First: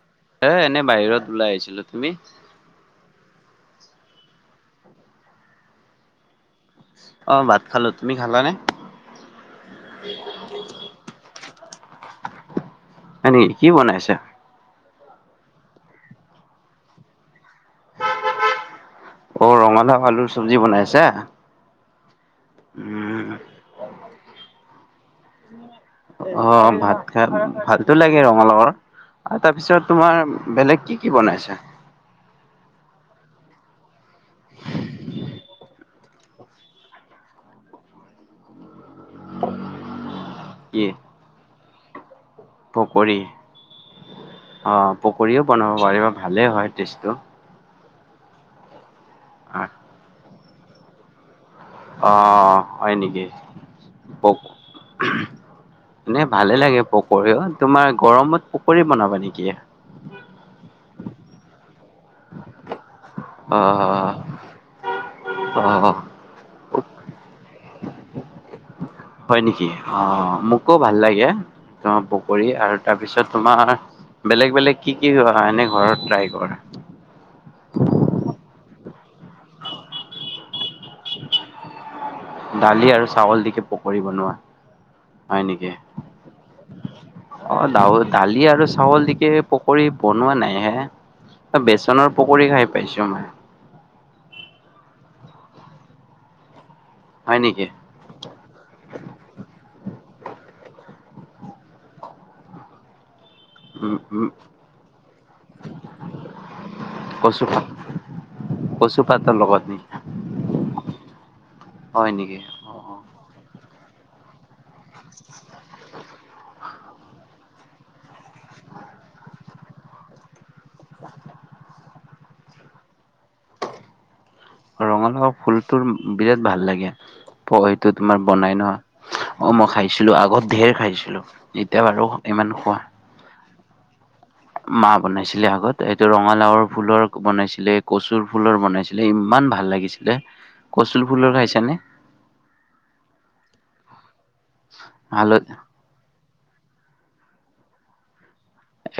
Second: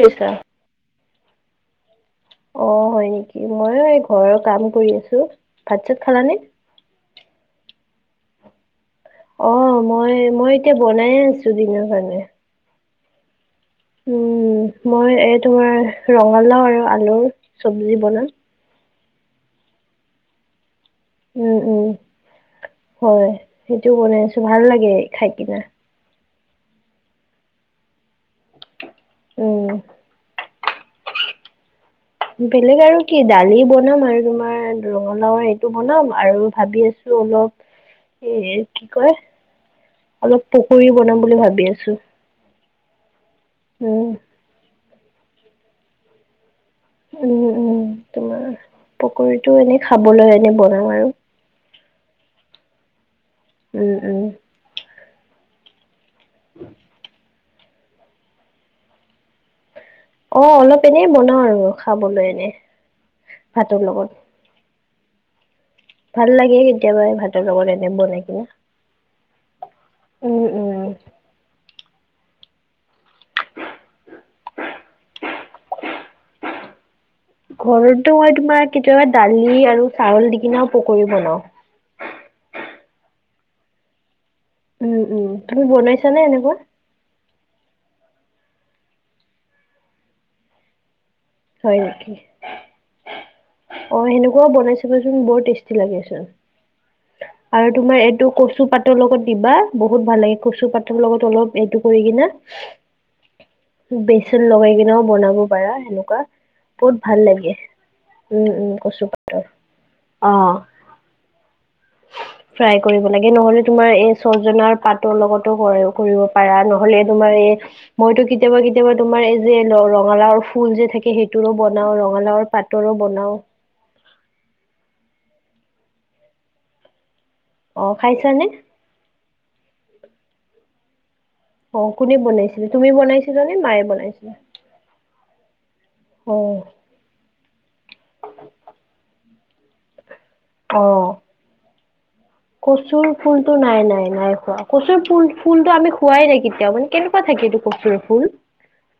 কি কৰিছাঁ? এই এনে বাহিৰত ওলাই আহিছিলোঁ, তুমি? অ' হয় নেকি মই এই ঘৰৰ কাম কৰি আছোঁ, ভাত চাত খালানে? অ' ভাত খালোঁ তুমি খালানে? অ' মই-মই এতিয়া বনাই আছোঁ দিনৰ কাৰণে। হয় নেকি কি বনাই আছাঁ? উম মই এই তোমাৰ ৰঙালাও আৰু আলুৰ চবজি বনাম। অ' ৰঙালাও আলুৰ চবজি বনাই আছাঁ। উম-উম হয় সেইটো বনাই আছোঁ ভাল লাগে খাই কিনে। অ' ভাত খাই ভালটো লাগে ৰঙালাওৰ আৰু উম তাৰপিছত তোমাৰ বেলেগ কি কি বনাই আছাঁ? বেলেগ আৰু কি দালি বনাম আৰু তোমাৰ ৰঙালাওৰ এইটো বনাম আৰু ভাবি আছোঁ। অলপ এই কি কয় অলপ পকৰি বনাম বুলি ভাবি আছোঁ। পকৰি অ' পকৰিও বনাব পাৰিবা, ভালেই হয় টেষ্টটো। উম-উম তোমাৰ পকৰিটো এনে খাবলৈ এনে বনাম আৰু। অ' হ হয় নেকি। উম উম পক এনে ভালে লাগে পকৰিও তোমাৰ গৰমত পকৰি বনাবা নেকি? অ' অলপ এনে বনাওঁ আৰু। খাবলৈ এনে ভাতৰ লগত অ'-অ'-অ' ভাল লাগে কেতিয়াবা ভাতৰ লগত এনে বনাই কিনে। হয় নেকি? অ উম উম মোকো ভাল লাগে তোমাৰ পকৰী আৰু তাৰপিছত তোমাৰ বেলেগ-বেলেগ কি-কি এনে ঘৰত ট্ৰাই কৰা? ঘৰতো মই তোমাৰ কেতিয়াবা দালি আৰু চাউল দি কিনাও পকৰী বনাও। দালি আৰু চাউল দিকে পকৰি বনোৱা। উম উম হয় তুমি নেকি বনাইছানে এনেকুৱা? অ দাউ দালি আৰু চাউল দিকে পকী বনোৱা নাই হে। হয় নেকি বেচনৰ পকৰি খাই পাইছো মই। অ সেনেকুৱাও বনাই চাবাচোন বৰ টেষ্টি লাগে চোন। হয় নেকি আৰু তোমাৰ এইটো কচু পাত পাতৰ লগত দিবা বহুত ভাল লাগে কচু পাতৰ লগত অলপ এইটো কৰি কিনা উম উম বেচন লগাই কিনেও বনাব পাৰা, সেনেকুৱা বহুত ভাল কচু লাগে। উম উম কচু পাতৰ অহ হয় নেকি? অ ফ্ৰাই কৰিব লাগে, নহলে তোমাৰ এই ছজনাৰ পাতৰ লগতো কৰে কৰিব পাৰা ন। হলে তোমাৰ এ মইতো কেতিয়াবা কেতিয়াবা তোমাৰ এই যে ৰঙালাওৰ ফুল যে থাকে সেইটোৰো বনাও ৰঙালাওৰ পাত টৰো বনাওঁ। ৰঙালাও ফুলটোৰ বিৰাট ভাল লাগে অ এইটো তোমাৰ খাইছানে বনাই ন। অ মই খাইছিলো আগত ধেৰ খাইছিলো। অ এতিয়া বাৰু কোনে ইমান বনাইছিলে, তুমি বনাইছিলা নে মায়ে বনাইছিলে? মা বনাইছিলে আগত এইটো অ ৰঙালাওৰ ফুলৰ বনাইছিলে, কচুৰ ফুলৰ বনাইছিলে, ইমান ভাল লাগিছিলে। অ কচুৰ ফুলৰ খাইছানে? কচুৰ ফুলতটো নাই নাই নাই খোৱা কচুৰ ফুল হালত ফুলটো আমি খোৱাই নাই কেতিয়াও মানে কেনেকুৱা থাকে এইটো কচুৰ ফুল?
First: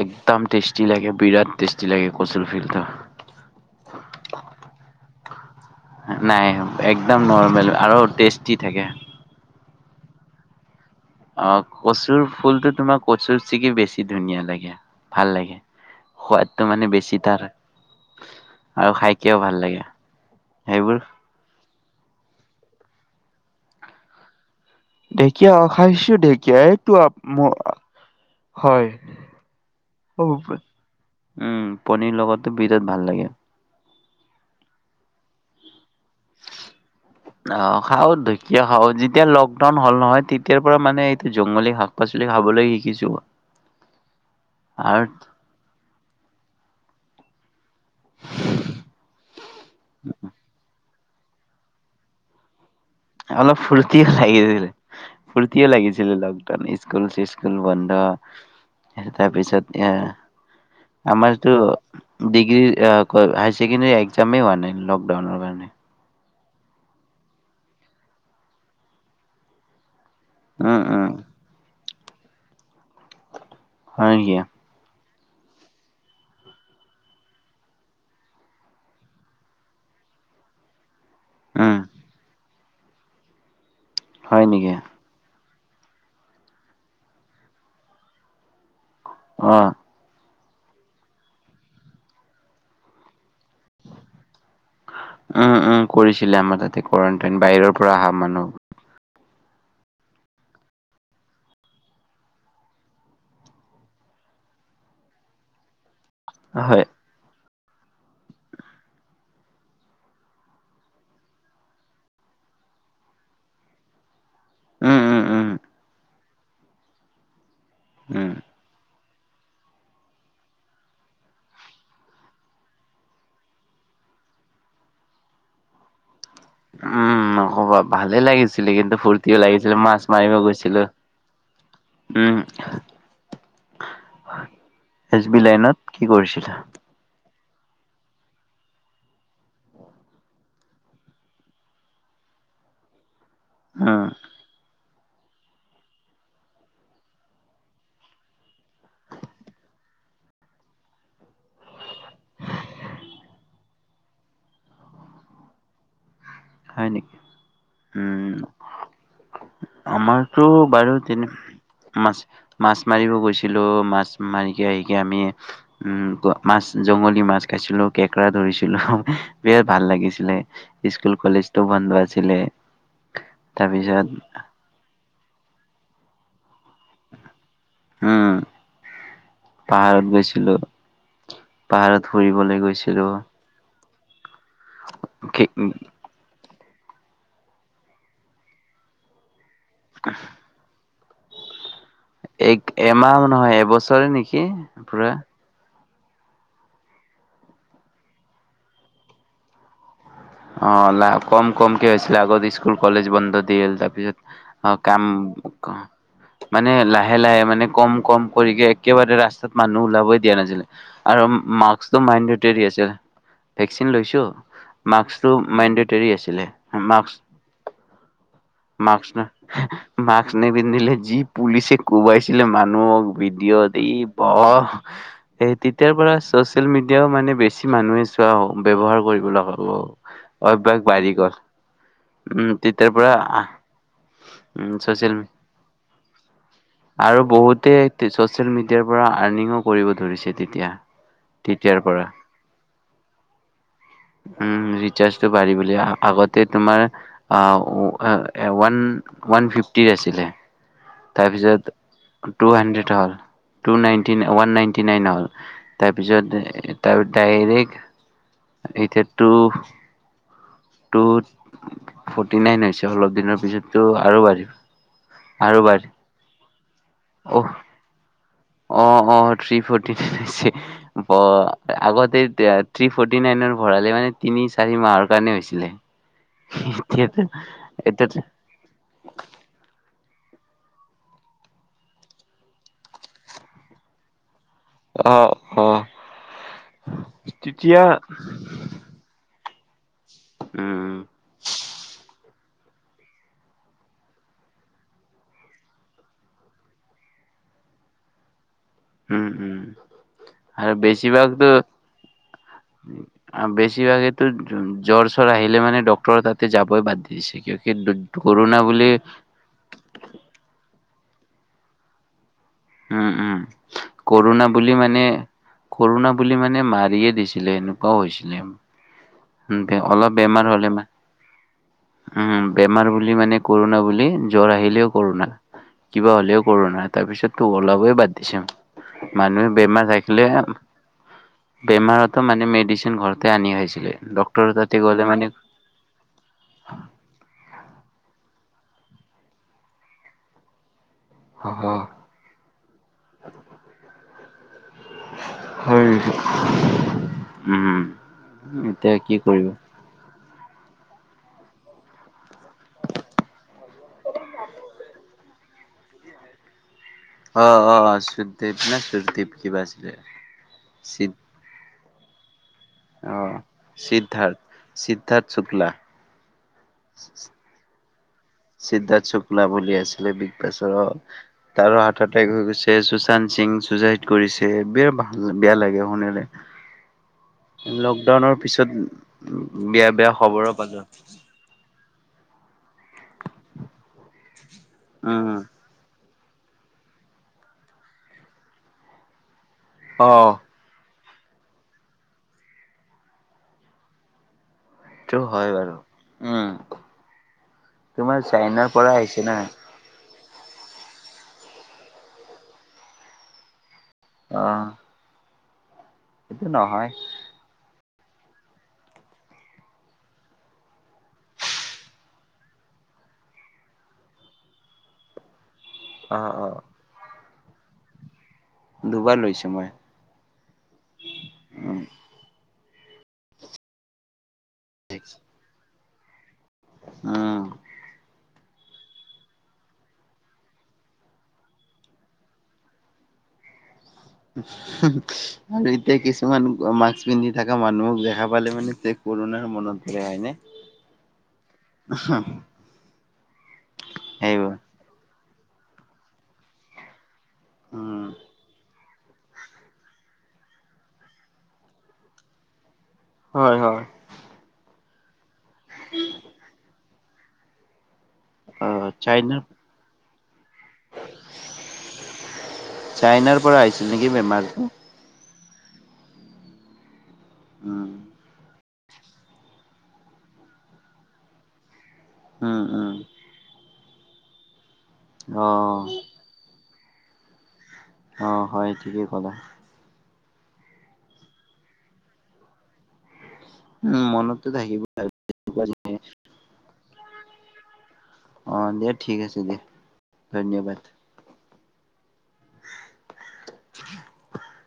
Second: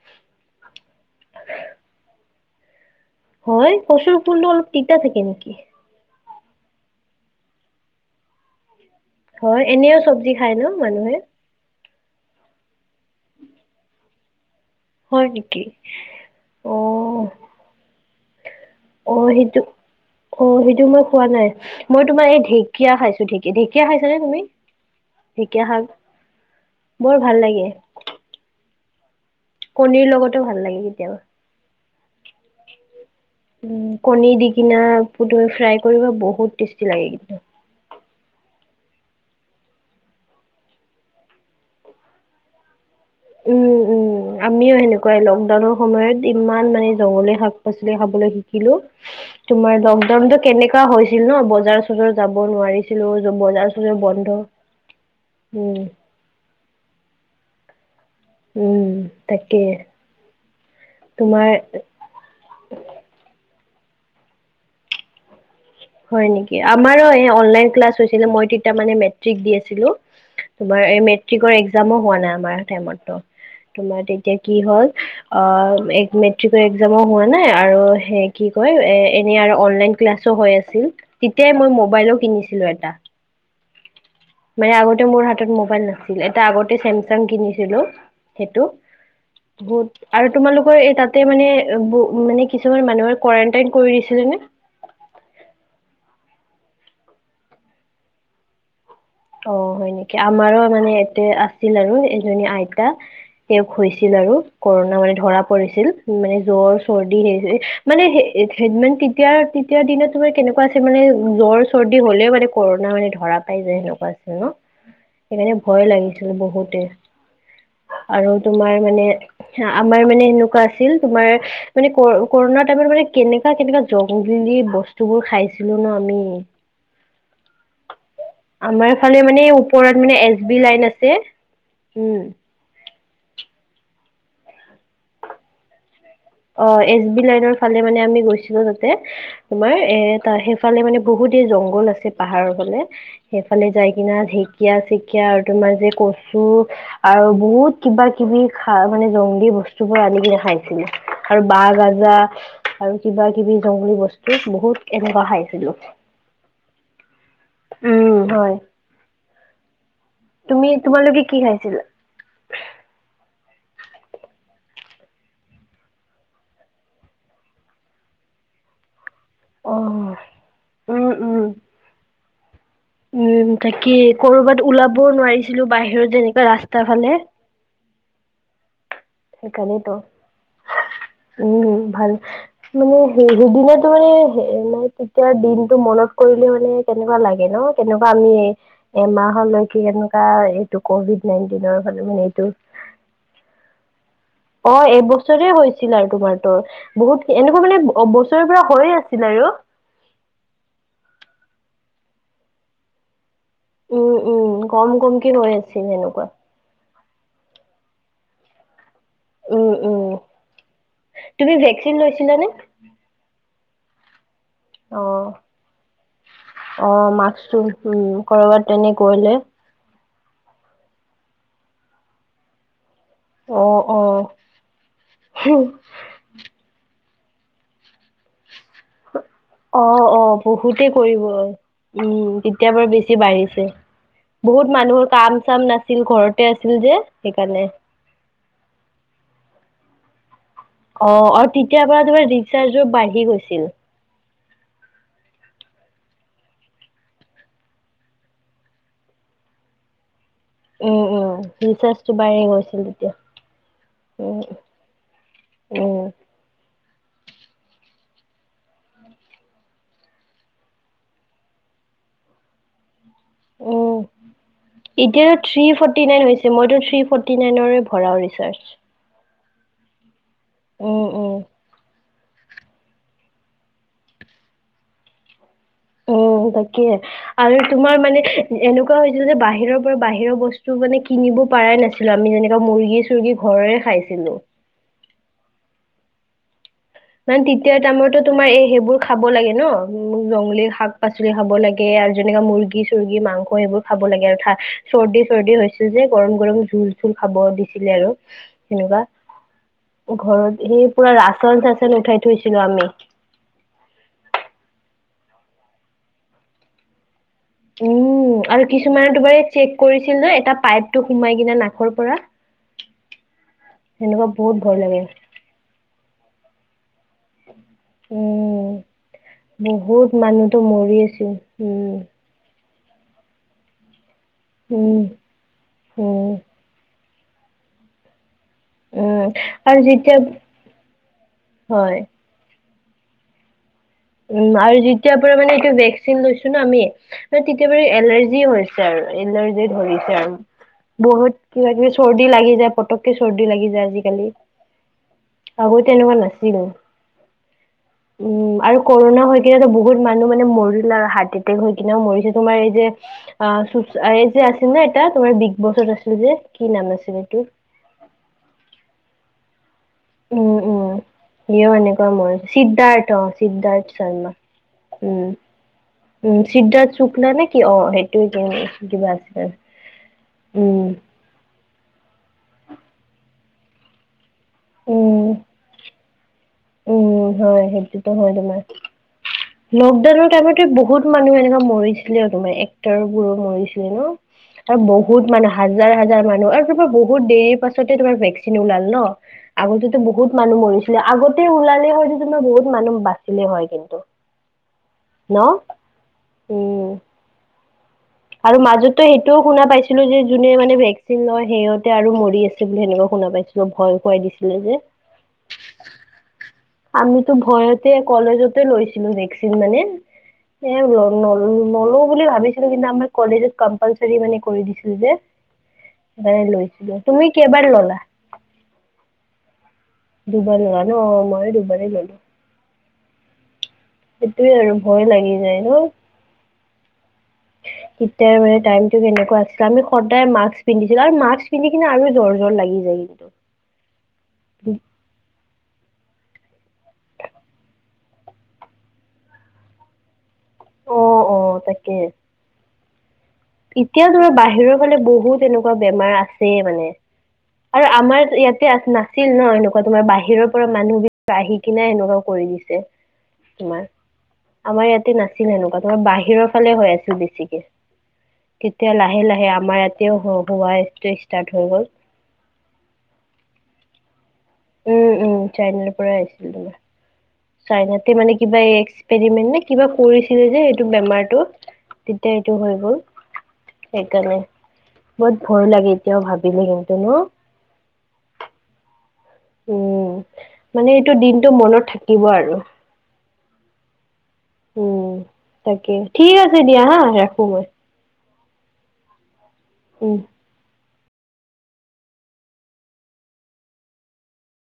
একদম টেষ্টি লাগে বিৰাট টেষ্টি লাগে কচুৰ ফিলটো। হয় কচুৰ ফুলটো অলপ তিতা থাকে নেকি? নাই একদম নৰ্মেল আৰু টেষ্টি থাকে। হয় এনেও চবজি খাই ন মানুহে। অ কচুৰ ফুলতটো তোমাৰ কচুৰ চিগি বেছি ধুনীয়া লাগে। ভাল হয় লাগে নেকি? সোৱাদটো অ। মানে বেছি তাৰ আৰু অ খাইকেও ভাল সেইটো লাগে অ সেইটো সেইবোৰ মই খোৱা নাই। মই তোমাৰ ঢেকীয়া খাইছো। ঢেকীয়া ঢেকীয়া খাইচা নে তুমি? ঢেকীয়া অ খাইছো ঢেকীয়া এইটো বৰ ভাল ম লাগে হয়। কণীৰ লগতো ভাল উম লাগে কেতিয়াবা। পনীৰ লগটো বিৰাট ভাল লাগে। উ কণী দি কিনা পুতৌই ফ্ৰাই কৰিব বহুত টেষ্টি লাগে কিন্তু। অ খাও ঢেকীয়া খাওঁ যেতিয়া লকডাউন হ'ল নহয় তেতিয়াৰ পৰা মানে এইটো জংগলি শাক পাচলি খাবলৈ শিকিছো মই। উম উম আমিও সেনেকুৱাই লকডাউনৰ সময়ত ইমান মানে জংলী শাক পাচলি খাবলৈ শিকিলো তোমাৰ লকডাউনটো কেনে কা হৈছিল ন বজাৰ চজাৰ যাব নোৱাৰিছ- অলপ ফূৰ্তিও লাগিছিলে ফূৰ্তিও উম লাগিছিলে লগ- স্কুল চিস্কুল বন্ধ উম তাৰ তাকে পিছত এ আমাৰতো তোমাৰ ডিগ্ৰীৰ আ কয় হায়াৰছেকেণ্ডাৰী একজামেই হোৱা নাই লকডাউনৰ কাৰণে। হয় নেকি? আমাৰো অনলাইন ক্লাছ হৈছিলে মই তেতিয়া মানে মেট্ৰিক দি আছিলো। উম, তোমাৰ এই উম, মেট্ৰিকৰ একজামো হোৱা নাই আমাৰ টাইমতো। তোমাৰ হয় নেকি? তেতিয়া কি হল অ মেট্ৰিকৰ একজামো হোৱা নাই আৰু সে কি কয় এ এনে আৰু অনলাইন ক্লাছো হৈ আছ- হৈছিল তেতিয়াই মই উম, মোবাইলো কিনিছিলো এটা। হয় নেকি? মানে আগতে মোৰ হাতত মোবাইল নাছিল। এটা আগতে চেমচাং কিনিছিলো। সেইটো অ', বহুত আৰ তোমালোকৰ এই তাতে মানে মানে কিছুমান মানুহে কোৱাৰেণ্টাইন কৰিছিলে নে? উম উম কৰিছিলে আমাৰ তাতে কোৱাৰেণ্টাইন বাহিৰৰ পৰা অহা মানুহ। অ হয় নেকি আমাৰো মানে এয়াতে আছিল আৰু এজনী আইতা। শেষ হৈছিল আৰু কৰোণা মানে ধৰা পৰিছিল। মানে জ্বৰ, হয়, চৰ [unintelligible] মানে সে তেতিয়া তেতিয়াৰ দিনত তোমাৰ কেনেকুৱা আছিল মানে জ্বৰ চৰ্দি হ'লেও মানে কৰোণা মানে ধৰা পায় যায় ন। ন উম, উম, উম, সেইকাৰণে ভয় লাগিছিল বহুতে। আৰু উম। তোমাৰ মানে আমাৰ মানে এনেকুৱা আছিল তোমাৰ মানে কৰ কৰোণাৰ টাইমত মানে কেনেকুৱা কেনেকুৱা জংঘলি বস্তুবোৰ খাইছিলো ন আমি। উম নক'বা ভালে লাগিছি ছিল আমাৰ কিন্তু ফালে ফূৰ্তিও মানে লাগিছিল, ওপৰত মাছ মানে মাৰিব এছ বি লাইন গৈছিলো, আছে উম। এছ বি লাইনত কি কৰিছিল? অ এছ বি লাইনৰ ফালে মানে আমি গৈছিলো তাতে। তোমাৰ এ ত সেইফালে মানে বহুতে জংঘল আছে পাহাৰৰ ফালে। সেইফালে যাই উম কিনা ঢেকীয়া-চেকীয়া আৰু তোমাৰ যে কচু আৰু বহুত কিবা-কিবি খা মানে জংলী বস্তুবোৰ আনি কিনে খাইছিল। আৰু বাঁহ গাজা আৰু কিবা-কিবি জংগলী বস্তু বহুত এনেকুৱা খাইছিলো। হয় নেকি? উম আমাৰ টো তুমি বাৰু তোমালোকে তেনে কি খাইছিলা মাছে মাছ মাৰিব গৈছিলো। মাছ মাৰিকে আহিকে আমি উম মাছ জংগলী মাছ খাইছিলো, কেকৰা ধৰিছিলো। বিৰাট ভাল অ', লাগিছিলে। উম স্কুল, উম কলেজটো বন্ধ আছিলে। উম তাকে। তাৰপিছত কৰবাত ওলাবও নোৱাৰিছিলো বাহিৰত যেনেকা ৰাস্তা ফালে। উম। সেইকাৰণেটো পাহাৰত গৈছিলো উম পাহাৰত ভাল। ফুৰিবলৈ মানে গৈছিলো। সেই সেইদিনাটো মানে হে মানে তেতিয়াৰ দিনটো মনত কৰিলে মানে কেনেকুৱা লাগে ন? কেনেকুৱা আমি এমাহলৈকে কেনেকুৱা এইটো ক'ভিড নাইণ্টিনৰ কাৰণে মানে এইটো এমাহো নহয় এবছৰে নেকি? অ পুৰা এবছৰে হৈ ছিল আৰু তোমাৰ তো। বহুত এনেকুৱা মানে বছৰৰ পৰা হয়ে আছিল আৰু। অ লা কম কমকে হৈছিলে। আগত স্কুল, কলেজ বন্ধ দিল তাৰপিছত উম উম অ কম কাম কমকে হৈ আছিল সেনেকুৱা মানে লাহে লাহে মানে কম কম কৰিকে একেবাৰে ৰাছ তাত উম মানুহ উম ওলাবই দিয়া নাছিলে আৰু তুমি ভেকচিন মাস্কটো লৈছিলানে মাইন্দেতেৰি আছিল। ভেকচিন লৈছো। অ মাস্কটো মেনডেতেৰী আছিলে। অ মাস্ক মাক্সটো উম কৰবাত তেনে মাস্ক কৰিলে মাস্ক নিপিন্ধিলে যি পুলিচে কোবাইছিলে মানুহক। অ বিডিঅ'ত ই অ বাহ এই তেতিয়াৰ পৰা ছ'চিয়েল মিডিয়াও মানে বেছি মানুহে চোৱা অ ব্যৱহাৰ কৰিব লগা অ, অ অভ্যাস বহুতে বাঢ়ি কৰিব, গ'ল উম তেতিয়াৰ পৰা বেছি বাঢ়িছে। উম বহুত মানুহৰ ছচিয়েল মি কাম-চাম নাছিল, ঘৰতে আছিল যে সেইকাৰণে। গোটেই ছ'চিয়েল মিডিয়াৰ পৰা আৰ্নিঙো কৰিব ধৰিছে তেতিয়া। অ আৰু তেতিয়াৰ পৰা তোমাৰ ৰিচাৰ্জো বাঢ়ি গৈছিল। উম ৰিচাৰ্জটো বাঢ়ি বুলি আগতে তোমাৰ আ ও আ ৱান ওৱান ফিফটি আছিলে। অ তাৰপিছত ৰিচাৰ্জ টু হাণ্ড্ৰেড হ'ল, টু নাইণ্টিন উম, ওৱান নাইণ্টি নাইন হ'ল। উম। তাৰপিছত এ তাও ডাইৰেক্ট এতিয়া টু টু ফৰ্টি নাইন হৈছে অলপ দিনৰ। উ পিছততো আৰু বাঢ়িব এতিয়াতো আৰু থ্ৰী বাঢ়ি ফৰ্টি নাইন হৈছে মইটো, থ্ৰী ফৰ্টি অহ নাইনৰে ভৰাও ৰিচাৰ্জ। অ অ থ্ৰী ফৰ্টি হৈছে উম, ব উম, আগতে, থ্ৰী ফৰ্টি নাইনৰ ভৰালে মানে তিনি চাৰি মাহৰ কাৰণে হৈছিলে। উম তাকে এতিয়াতো আৰু তোমাৰ এতিয়াতো মানে, এনেকুৱা হৈছিল যে বাহিৰৰ পৰা বাহিৰৰ বস্তু মানে কিনিব পৰাই নাছিলো আমি যেনেকা মুৰ্গী, চুৰ্গী ঘৰৰে খাইছিলো। অ অ। মানে তেতিয়া টাইমতো তোমাৰ এই সেইবোৰ খাব লাগে ন উ জংগলীৰ শাক উম, পাচ, পাচলি খাব লাগে আৰু যেনেকা মুৰ্গী চৰ্গী মাংস সেইবোৰ খাব লাগে অৰ্থাৎ চৰ্দি চৰ্দি হৈ চুজে যে গৰম গৰম জোল চোল খাব দিছিলে আৰু সনেকুৱা উম, উম, ঘৰত আৰু সেই পুৰা বেছিভাগতো ৰাচন চাচন উঠাই থৈছিলো আমি। আ বেছিভাগে তো জ জ্বৰ চ্বৰ আহিলে মানে ডক্টৰ তাতে যাবই বাদ দি দিছে কিয়। হিদুত উম কৰোণা আৰু বুলি। কিছুমানে তোমাৰ এই চেক কৰিছিল যে এটা পাইপটো সোমাই কিনে নাকৰ পৰা। উম উম সেনেকুৱা কৰোণা বহুত বুলি ভয় লাগে মানে কৰোণা বুলি মানে মাৰিয়ে দিছে। আছিলে এনেকুৱা হৈছিলে। উম অলপ বহুত বেমাৰ মানুহতো হ'লে মানে মৰি আছিল উম। উম বেমাৰ বুলি মানে কৰোণা বুলি জ্বৰ আহিলেও উম কৰোণা। কিবা উম হ'লেও কৰোনা তাৰপিছত তোক ওলাবই বাদ দিছাম। উম মানুহে আৰু বেমাৰ যেতিয়া থাকিলে হয় বেমাৰত মানে মেডিচিন ঘৰতে আনি খাইছিলে। উম ডক্টৰৰ তাতে আৰু গ'লে যেতিয়াৰ পৰা মানে এইটো ভেকচিন লৈছো ন আমি, তেতিয়া বাৰ এলাৰ্জি হৈছে আৰু এলাৰ্জি ধৰিছে আৰু বহুত কিবা কিবি হয় চৰ্দি লাগি যায় পটকে চৰ্দি লাগি যায় আজিকালি। হয় আগতে এনেকুৱা নাছিল উম উম আৰু এতিয়া কি কৰোণা হৈ কৰিব। কিনেতো বহুত মানুহ মানে মৰিল আৰু হাতী হৈ কিনেও মৰিছে তোমাৰ এই যে আহ চো এই যে আছিল না এটা। তোমাৰ বিগ বছত আছিলে যে। কি নাম আছিল। এইটো অ অ সুদ্বপ নে সুদীপ কিবা আছিলে। হিও এনেকোৱা মৰে সিদ্ধাৰ্থ অ সিদ্ধাৰ্থ শৰ্মা উম, উম সিদ্ধাৰ্থ চুকলা নে কি অ সেই, সিদ্ধাৰ্থ শুক্লা বুলি আছিলে বিগ বাছৰ, উম তাৰ হাততে হৈ গৈছে সুশান্ত সিং চুচাইদ কৰিছে বিৰা ভাল উম বেয়া লাগে শুনিলে। উম হয় সেইটোতো হয় লকডাউনৰ তোমাৰ পিছত বেয়া বেয়া লকডাউনৰ খবৰ টাইমতে পালো। বহুত মানুহ এনেকা মৰিছিলে তোমাৰ এক্টৰ বোৰো মৰিছিলে ন আৰু বহুত উম মানুহ। হাজাৰ হাজাৰ মানুহ আৰু তোমাৰ বহুত দেৰি পাছতে তোমাৰ ভেকচিন ওলালে ন। আগতেতো অ বহুত মানুহ মৰিছিলে আগতে ওলালে হয়তো তোমাৰ বহুত মানুহ বাচিলেই হয় কিন্তু। সেইটো ন হয় বাৰু উম, তোমাৰ আৰু চাইনাৰ পৰা মাজতো আহিছে না সেইটোও শুনা পাইছে ছিলো যে যোনে মানে ভেকচিন লয় সিহতে আৰু মৰি আছে বুলি সনেুৱা শুনা পাইছো। ভয় খুৱাই অ দিছিলে যে। সেইটো নহয়। আমিতো ভয়তে কলেজতে লৈছিলো ভেকচিন মানে। এ ন নলো বুলি ভাবিছিলো কিন্তু আমাৰ কলেজত কম্পালচ মানে কৰি দিছিলো যে অ সেই অ কাৰণে লৈছিলো তুমি কেবাৰ ললা। দুবাৰ লৈছো মই। দুবাৰ ললা ন, মইয়ো উম দুবাৰে ললো। সেইটোয়ে আৰু ভয় লাগি যায় ন। অ সেৱে টাইমটো কেনেকুৱা আছিলে আমি সদায় মাক্স পিন্ধিছিলো আৰু মাক্স পিন্ধি কিনে আৰু জ্বৰ জ্বৰ লাগি যায় কিন্তু। আৰু এতিয়া কি কিছুমান মাস্ক পিন্ধি থকা মানুহক দেখা পালে মানে তে কোৰোণা মনত পৰে হয় নে। অ অ তাকে অহ, এতিয়া ধৰা বাহিৰৰ ফালে বহুত এনেকুৱা বেমাৰ আছে মানে। আৰু উম আমাৰ ইয়াতে আছে না ছিল ন এনেকুৱা তোমাৰ বাহিৰৰ পৰা মানুহ বিলাক আহি কিনে এনেকুৱাও কৰি দিছে হয় তোমাৰ। হয় আমাৰ ইয়াতে নাছিল সেনেকুৱা তোমাৰ বাহিৰৰ ফালে হৈ আছিল বেছিকে। অ তেতিয়া লাহে - চাইনাৰ লাহে আমাৰ ইয়াতেও হোৱা ষ্টাৰ্ট হৈ গ'ল। চাইনাৰ পৰা আহিছিল নেকি বেমাৰটো? উম-উম চাইনাৰ পৰাই আহিছিল তোমাৰ। উম চাইনাতে মানে কিবা এই এক্সপৰিমেন্ট নে কিবা কৰিছিলে যে সেটো বেমাৰটো তেতিয়া এইটো উম হৈ উম গ'ল সেইকাণে। অ বহুত ভয় লাগে এতিয়াও ভাবিলে কিন্তু ন। অ, হয় ঠিকেই ক'লা। উ, মানে এইটো দিনটো মনত থাকিব আৰু। উম, মনতো থাকি উম, তাকে ঠিক আছে দিয়া হা ৰাখো মই। অ, দিয়া ঠিক আছে দিয়া। উম ধন্যবাদ। [unintelligible]